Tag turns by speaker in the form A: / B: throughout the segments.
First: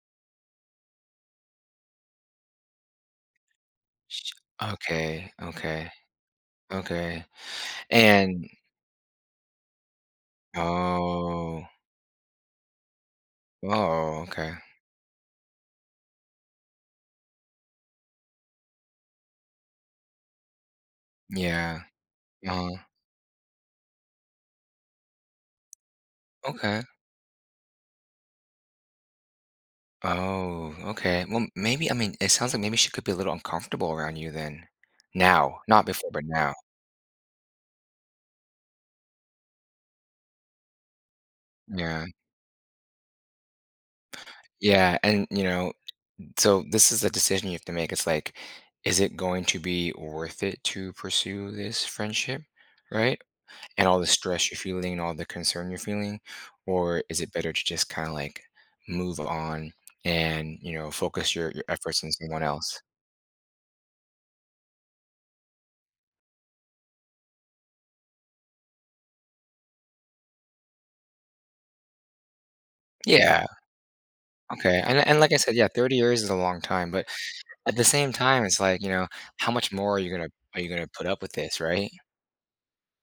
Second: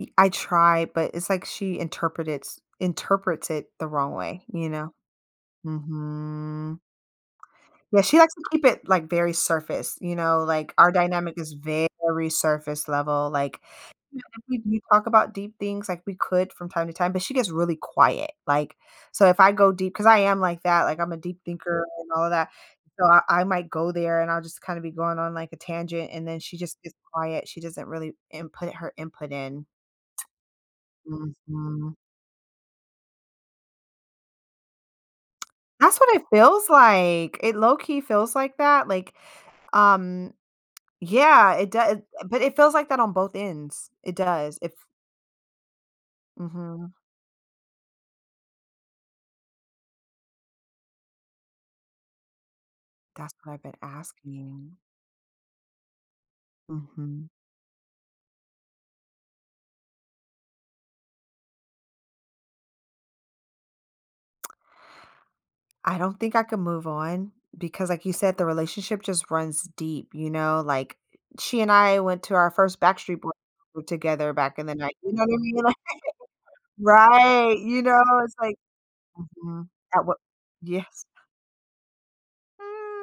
A: Eh, I try, but it's like she interpret it's interprets it the wrong
B: Sh
A: way, you know?
B: Okay, okay.
A: Mhm.
B: Okay.
A: Yeah, she likes to
B: And
A: keep it, like, very surface, you know, like, our dynamic is
B: Oh.
A: very surface level, like
B: Oh,
A: [unintelligible]
B: okay.
A: we talk about deep things like we could from time to time, but she gets really quiet. Like, so if I go deep 'cause I am like that, like, I'm a deep
B: Yeah.
A: thinker and all that.
B: Uh-huh.
A: So, I I might go there and I'll just kinda be going on like a tangent and then she just
B: Okay.
A: gets quiet, she doesn't really input her input in.
B: Oh,
A: T
B: okay. Well, maybe
A: Mhm.
B: I mean, it sounds like maybe she could be a little uncomfortable around you then. Now. Not
A: That's
B: before,
A: what it
B: but now.
A: feels like; it low key feels like that, like, um Yeah, it do
B: Yeah.
A: but it feels like that on both ends; it does if
B: Yeah, and, you know, n so, this
A: Mhm.
B: is a decision you have to make, it's, like, is it going to be worth it to pursue this friendship? Right,
A: That's what I been
B: and all the stress you're
A: asking.
B: feeling and all the concern you're feeling, or is
A: Mhm.
B: it better to just kinda, like, move on and, you know, focus your your efforts on someone else?
A: I don't think I can move on because, like you said, the relationship just runs deep, you know, like, she and I went to our first Backstreet Boy
B: Yeah.
A: [unintelligible] together back in the
B: Okay,
A: 9.
B: and
A: [unintelligible] You
B: and
A: know,
B: like I
A: what I
B: said, yeah,
A: mean,
B: 30 years is a long time, but
A: Right,
B: at
A: you
B: the
A: know,
B: same
A: it's
B: time,
A: like
B: it's, like, you know, how
A: Mhm.
B: much more are
A: At
B: you
A: what
B: gonna are you gonna
A: Yes.
B: put up with this right?
A: Ah.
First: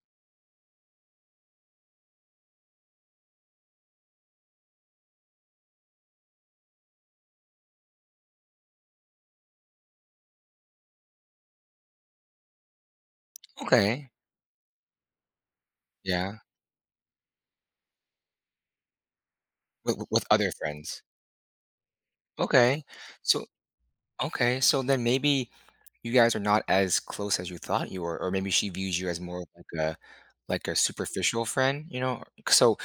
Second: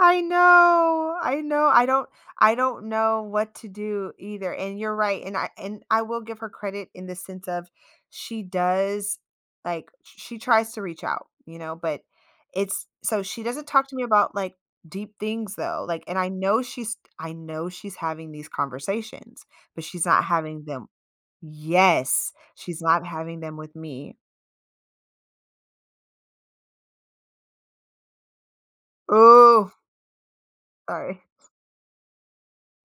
A: I know, I know. I don't I don't know what to do either, and you're right, and I and I will give her credit in the sense of she does, like, sh sh she tries to reach out, you know, but it's so, she doesn't talk to me
B: Okay.
A: about like deep things though, like, and I
B: Yeah.
A: know she's I know she's having these conversations, but
B: W
A: she's
B: w
A: not
B: with other
A: having them
B: friends.
A: Yes. She's
B: Okay.
A: not having
B: So
A: them with me.
B: Okay so, then maybe you guys are not as close as you thought you were, or maybe she views you as more like
A: Ooh.
B: a like a
A: Sorry.
B: superficial friend, you know? C So,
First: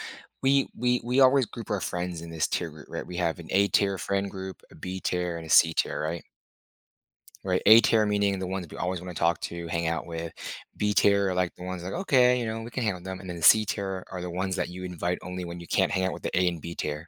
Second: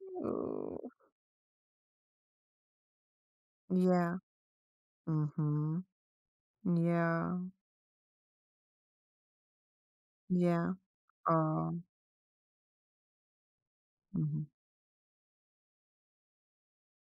B: we
A: Ooh.
B: we we always group our friends in this tier group, right? We have an A-tier
A: Yeah.
B: friend group, a B-tier, and a
A: Mhm.
B: C-tier, right?
A: Yeah.
B: Right? A-tier, meaning the ones that we always wanna talk to, hang out with.
A: Yeah.
B: B-tier are, like, the
A: Aw.
B: ones that, okay, you know, we can hang with them, and then the C-tier are the
A: Mhm.
B: ones that you invite only when you can't hang out with the A and B-tier.